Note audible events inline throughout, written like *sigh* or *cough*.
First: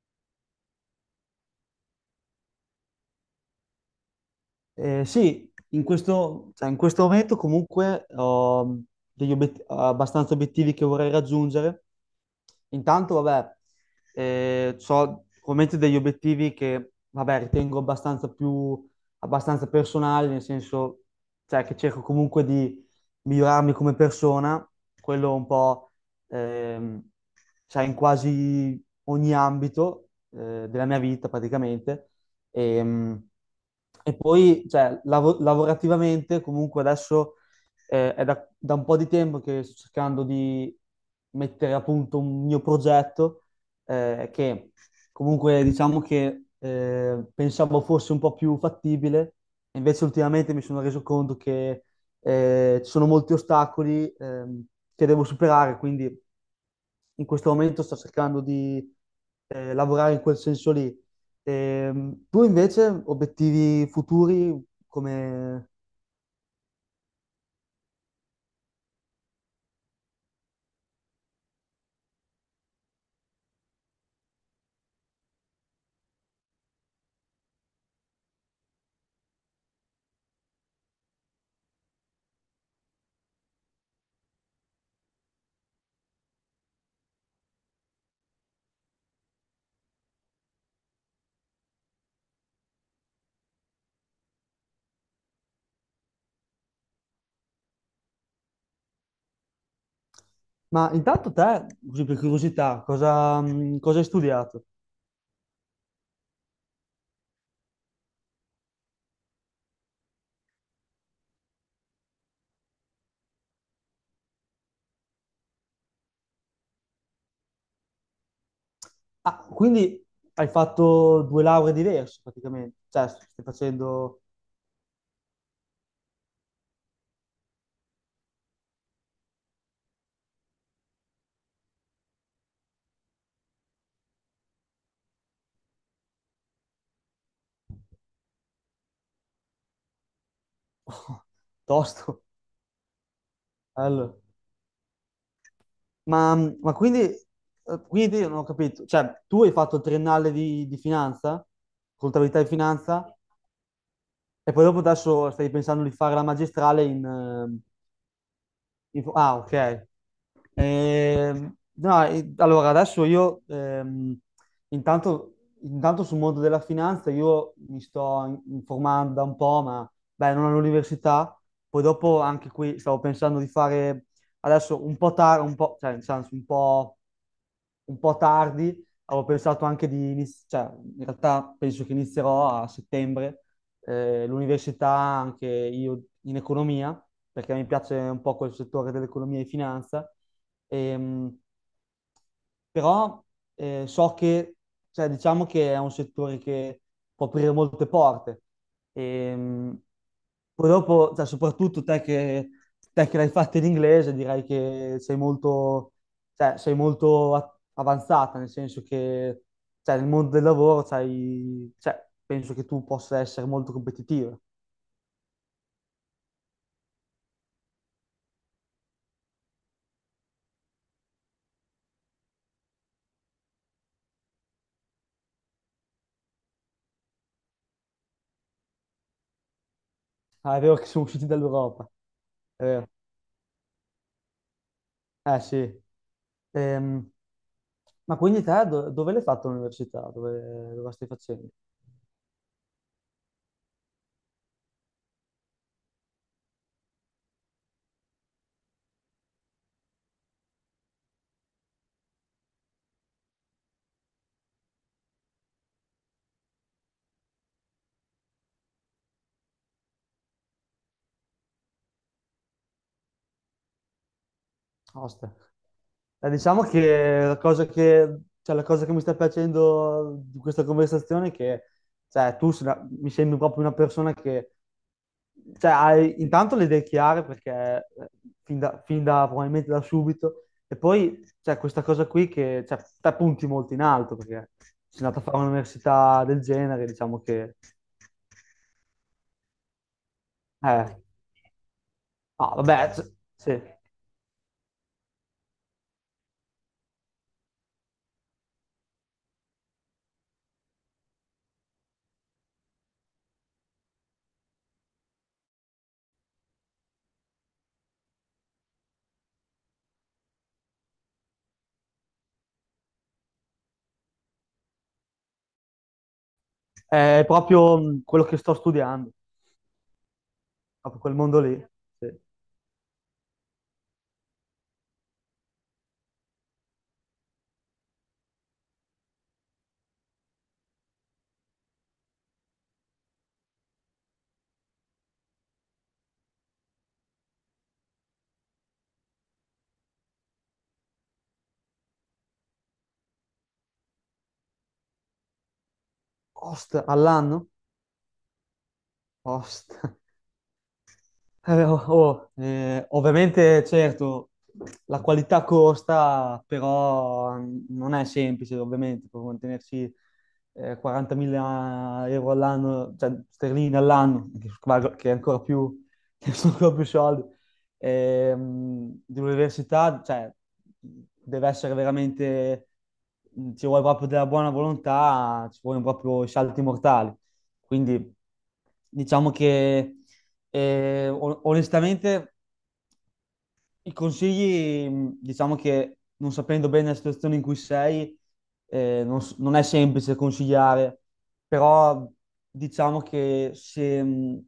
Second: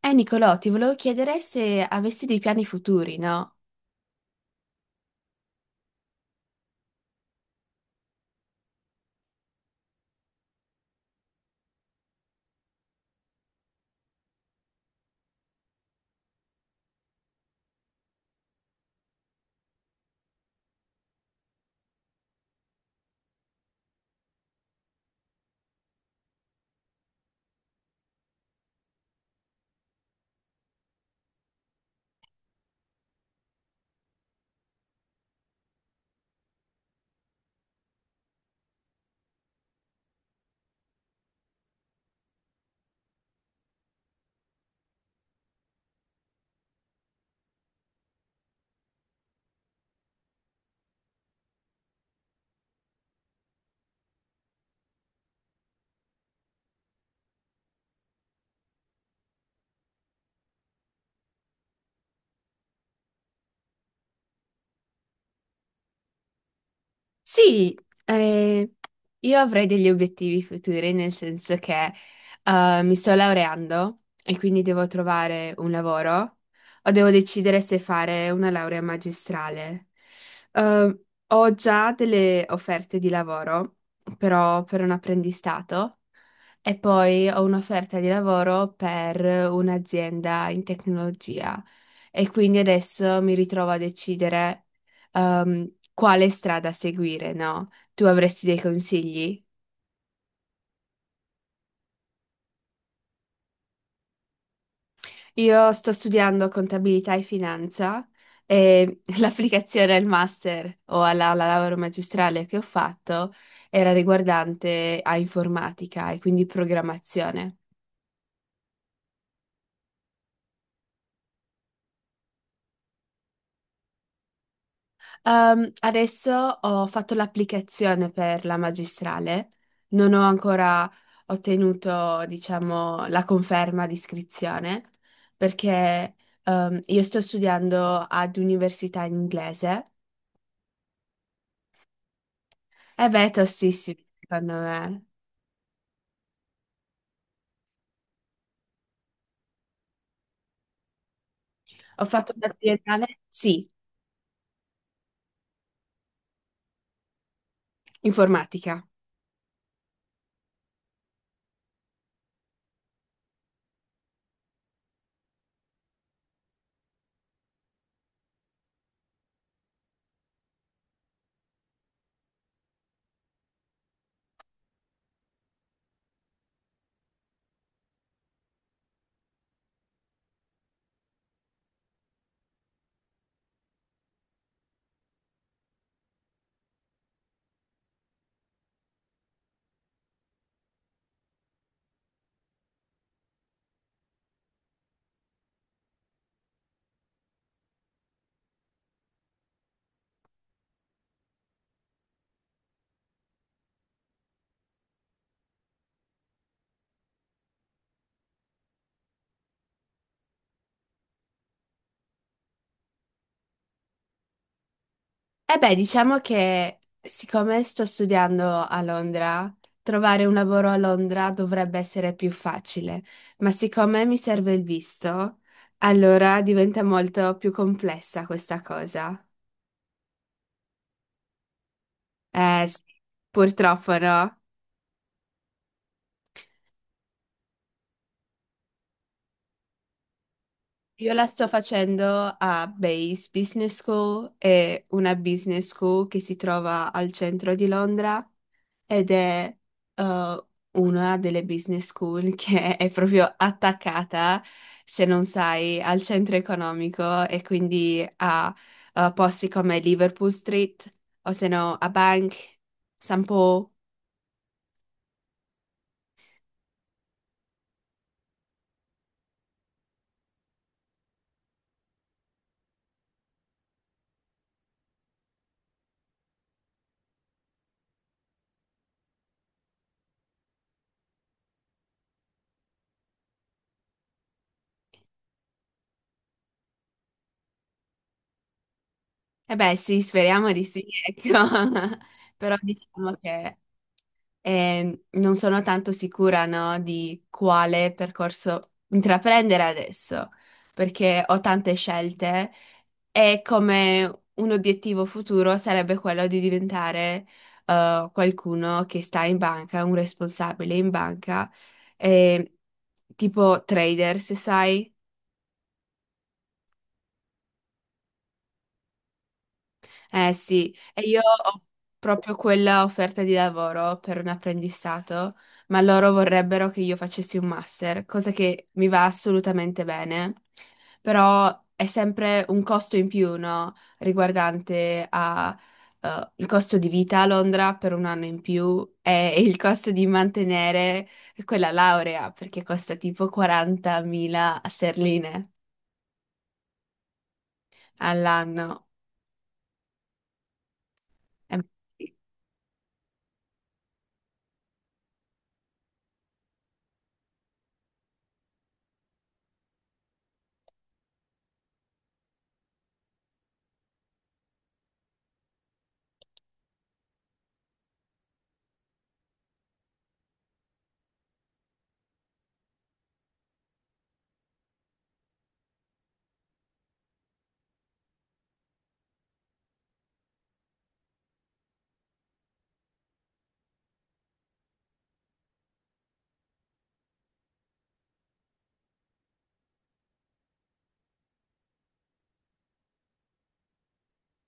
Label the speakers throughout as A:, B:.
A: Nicolò, ti volevo chiedere se avessi dei piani futuri, no?
B: Sì, in questo, cioè, in questo momento comunque ho abbastanza obiettivi che vorrei raggiungere. Intanto, vabbè, ho ovviamente degli obiettivi che, vabbè, ritengo abbastanza personali, nel senso, cioè, che cerco comunque di migliorarmi come persona, quello un po', ehm, sai, in quasi ogni ambito, della mia vita praticamente. Ehm, E poi, cioè, lavorativamente, comunque adesso è da un po' di tempo che sto cercando di mettere a punto un mio progetto, che comunque diciamo che pensavo fosse un po' più fattibile, e invece ultimamente mi sono reso conto che ci sono molti ostacoli che devo superare, quindi in questo momento sto cercando di lavorare in quel senso lì. Tu invece, obiettivi futuri, come...
A: Sì, eh, Io avrei degli obiettivi futuri, nel senso che mi sto laureando e quindi devo trovare un lavoro o devo decidere se fare una laurea magistrale. Eh, ho già delle offerte di lavoro, però per un apprendistato. E poi ho un'offerta di lavoro per un'azienda in tecnologia e quindi adesso mi ritrovo a decidere quale strada seguire, no? Tu avresti dei consigli?
B: Ma intanto te, così per curiosità, cosa, cosa hai studiato?
A: Io sto studiando contabilità e finanza e *laughs* l'applicazione al master o alla laurea magistrale che ho fatto era riguardante a informatica e quindi programmazione.
B: Ah, quindi hai fatto due lauree diverse praticamente, cioè stai facendo
A: Adesso ho fatto l'applicazione per la magistrale, non ho ancora ottenuto, diciamo, la conferma di iscrizione perché io sto studiando ad università in inglese.
B: *laughs* tosto.
A: E beh, è tostissimo,
B: Allora,
A: secondo me.
B: ma quindi, quindi io non ho capito, cioè tu hai fatto il triennale di finanza,
A: Ho fatto
B: contabilità e
A: una
B: finanza,
A: triennale, sì,
B: e poi dopo adesso stai pensando di fare la magistrale in, ehm...
A: informatica.
B: Ah, ok. No, allora adesso io intanto, intanto sul mondo della finanza io mi sto informando da un po', ma beh, non all'università. Poi dopo anche qui stavo pensando di fare adesso un po' tardi, un po', cioè nel senso un po' tardi, avevo pensato anche di iniziare, cioè in realtà penso che inizierò a settembre l'università anche io in economia, perché mi piace un po' quel settore dell'economia e finanza. Ehm, Però so che, cioè, diciamo che è un settore che può aprire molte porte. Ehm, Poi dopo, cioè, soprattutto te che l'hai fatta in inglese, direi che sei molto, cioè, sei molto avanzata, nel senso che cioè, nel mondo del lavoro cioè, penso che tu possa essere molto competitiva.
A: Eh beh, diciamo che siccome sto studiando a Londra, trovare un lavoro a Londra dovrebbe essere più facile, ma siccome mi serve il visto, allora diventa molto più complessa questa cosa.
B: Ah, è vero che siamo usciti dall'Europa, è
A: Eh sì,
B: vero.
A: purtroppo no.
B: Eh sì. Ehm, ma quindi te dove l'hai fatto l'università? Dove, dove la stai
A: Io la sto
B: facendo?
A: facendo a Base Business School, è una business school che si trova al centro di Londra. Ed è eh, una delle business school *laughs* che è proprio attaccata, se non sai, al centro economico e quindi a posti come Liverpool Street o se no a Bank, San Po.
B: Ostia. Diciamo che cioè, la cosa che mi sta piacendo di questa conversazione è che cioè, tu se la- mi sembri proprio una persona che cioè, hai intanto le idee chiare perché probabilmente da subito, e poi c'è questa cosa qui che cioè, te punti molto in alto perché sei andato a fare un'università del genere, diciamo che...
A: E beh, sì, speriamo di sì,
B: Eh,
A: *laughs* ecco. Però
B: ah, vabbè,
A: diciamo che
B: sì.
A: non sono tanto sicura, no, di quale percorso intraprendere adesso, perché ho tante scelte. E come un obiettivo futuro sarebbe quello di diventare qualcuno che sta in banca, un responsabile in banca, eh, tipo trader, se sai.
B: È proprio quello che sto studiando,
A: Eh sì,
B: proprio
A: e
B: quel
A: io
B: mondo
A: ho
B: lì. Sì.
A: proprio quella offerta di lavoro per un apprendistato, ma loro vorrebbero che io facessi un master, cosa che mi va assolutamente bene, però è sempre un costo in più, no? Riguardante a, il costo di vita a Londra per un anno in più e il costo di mantenere quella laurea, perché costa tipo 40.000 sterline
B: Post all'anno?
A: all'anno.
B: Post.
A: Eh,
B: Oh, oh, ovviamente, certo, la qualità costa, però non è semplice, ovviamente, per mantenersi 40.000 euro all'anno, cioè sterline all'anno, che, che è ancora più, *laughs* che sono ancora più soldi, di università, cioè, deve essere veramente, ci vuole proprio della buona volontà, ci vogliono proprio i salti mortali. Quindi diciamo che onestamente, i consigli, diciamo che non sapendo bene la situazione in cui sei, non è semplice consigliare, però diciamo che se,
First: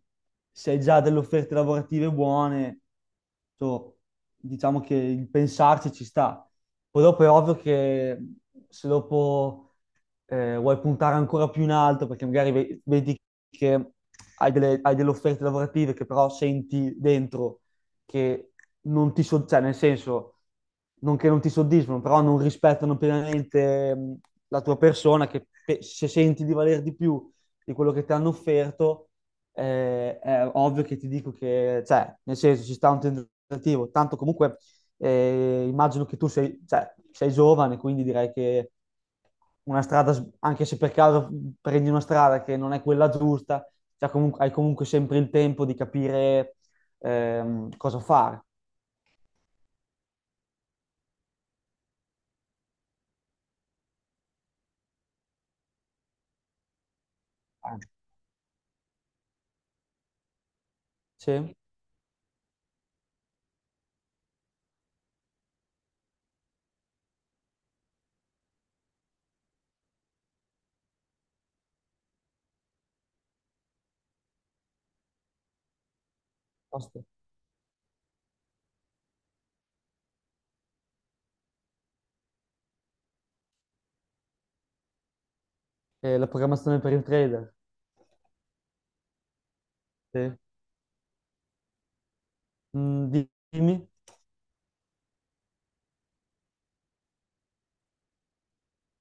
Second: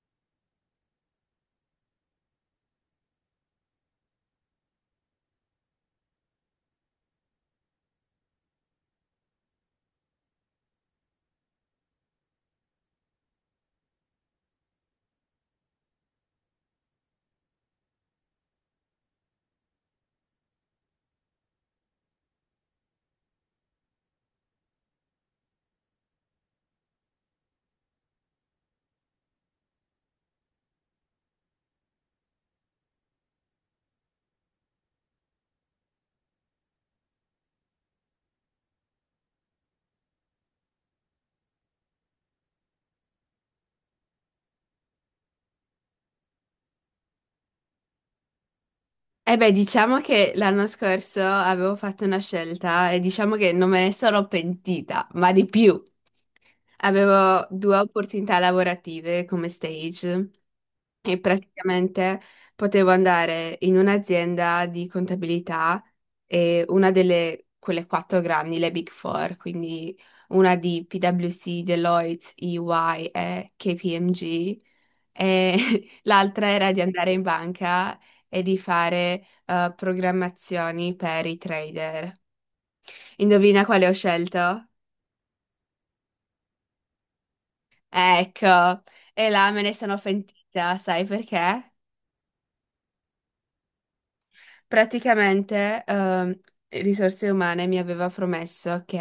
B: se hai già delle offerte lavorative buone, so, diciamo che il pensarci ci sta. Poi dopo è ovvio che se dopo vuoi puntare ancora più in alto perché magari vedi che hai delle offerte lavorative che però senti dentro che non ti soddisfano, cioè nel senso, non che non ti soddisfano, però non rispettano pienamente la tua persona, che se senti di valer di più di quello che ti hanno offerto, è ovvio che ti dico che, cioè, nel senso, ci sta un tentativo, tanto comunque immagino che tu sei, cioè, sei giovane, quindi direi che una strada, anche se per caso prendi una strada che non è quella giusta, cioè hai comunque sempre il tempo di capire cosa fare.
A: Eh beh, diciamo che l'anno scorso avevo fatto una scelta e diciamo che non me ne sono pentita, ma di più. Avevo due opportunità lavorative come stage e
B: Sì?
A: praticamente potevo andare in un'azienda di contabilità e una delle quelle quattro grandi, le Big Four, quindi una di PwC, Deloitte, EY e KPMG. E *laughs* l'altra era di
B: Basta.
A: andare in banca e di fare programmazioni per i trader. Indovina quale ho scelto?
B: E la programmazione per il trader?
A: Ecco, e là me ne sono
B: Sì.
A: pentita, sai perché?
B: Mm, dimmi?
A: Praticamente Risorse Umane mi aveva promesso che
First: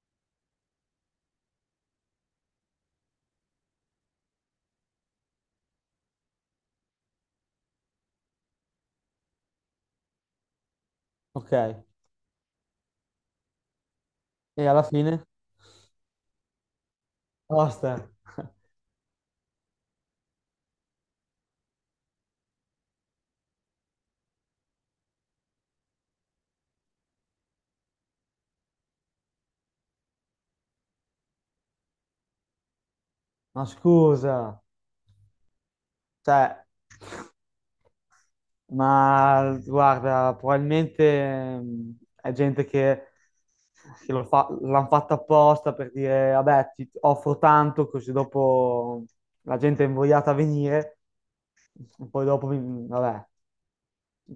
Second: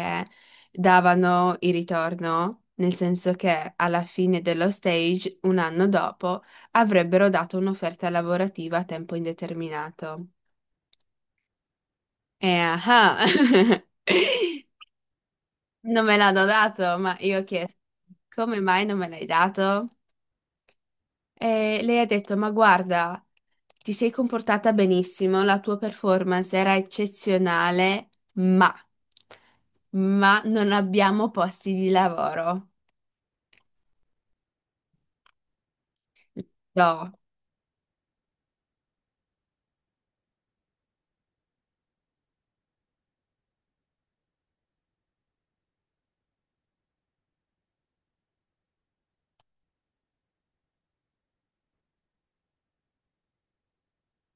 A: davano il ritorno, nel senso che alla fine dello stage, un anno dopo, avrebbero dato un'offerta lavorativa a tempo indeterminato.
B: Ok. E
A: Eh, ah, *laughs*
B: alla fine?
A: non me l'hanno dato, ma io ho chiesto,
B: Basta. *laughs*
A: come mai non me l'hai dato? E lei ha detto: Ma guarda, ti sei comportata benissimo, la tua performance era eccezionale, ma non abbiamo posti di lavoro.
B: Ma scusa, cioè...
A: No.
B: Ma guarda, probabilmente mh, è gente che lo fa, l'hanno fatta apposta per dire, vabbè, ti offro tanto, così dopo la gente è invogliata a venire, e poi dopo, vabbè,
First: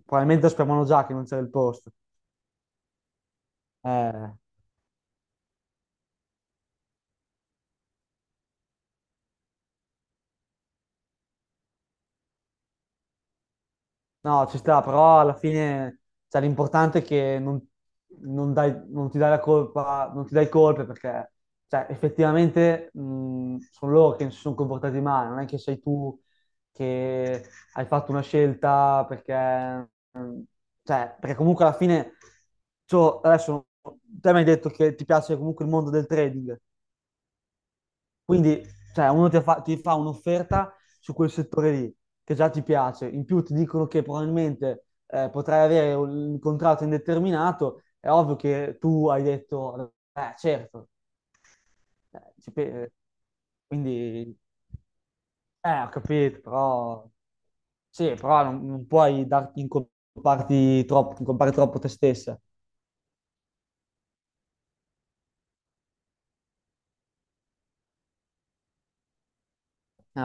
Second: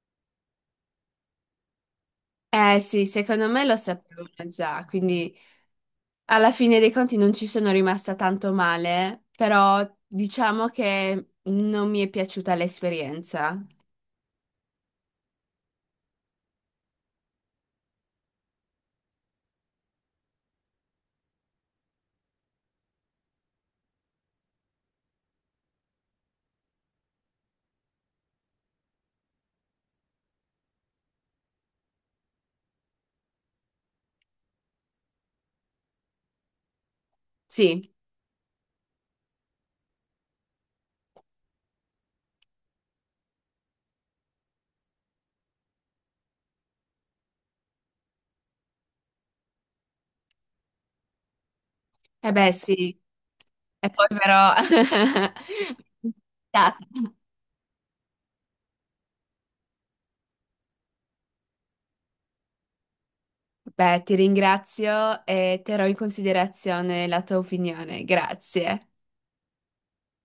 B: probabilmente sapevano già che non c'era il posto.
A: Eh sì, secondo me lo sapevano
B: Eh.
A: già, quindi. Alla fine dei conti non ci sono rimasta tanto male, però diciamo che non mi è piaciuta l'esperienza.
B: No, ci sta, però alla fine cioè, l'importante è che non, non ti dai la colpa, non ti dai colpe perché cioè, effettivamente sono loro che si sono comportati male, non è che sei tu che hai fatto una scelta perché, mh, cioè, perché comunque alla fine cioè, adesso te mi hai detto che ti piace comunque il mondo del trading,
A: Sì,
B: quindi, cioè, ti fa un'offerta su quel settore lì, che già ti piace. In più ti dicono che probabilmente potrai avere un contratto indeterminato. È ovvio che tu hai detto, certo.
A: e
B: Eh, ci
A: beh
B: pe-
A: sì, e poi
B: quindi,
A: però...
B: ho
A: *laughs*
B: capito,
A: Data.
B: però... Sì, però non puoi darti in comparti troppo, in troppo te stessa.
A: Beh, ti ringrazio e terrò in considerazione la tua opinione, grazie.
B: Eh,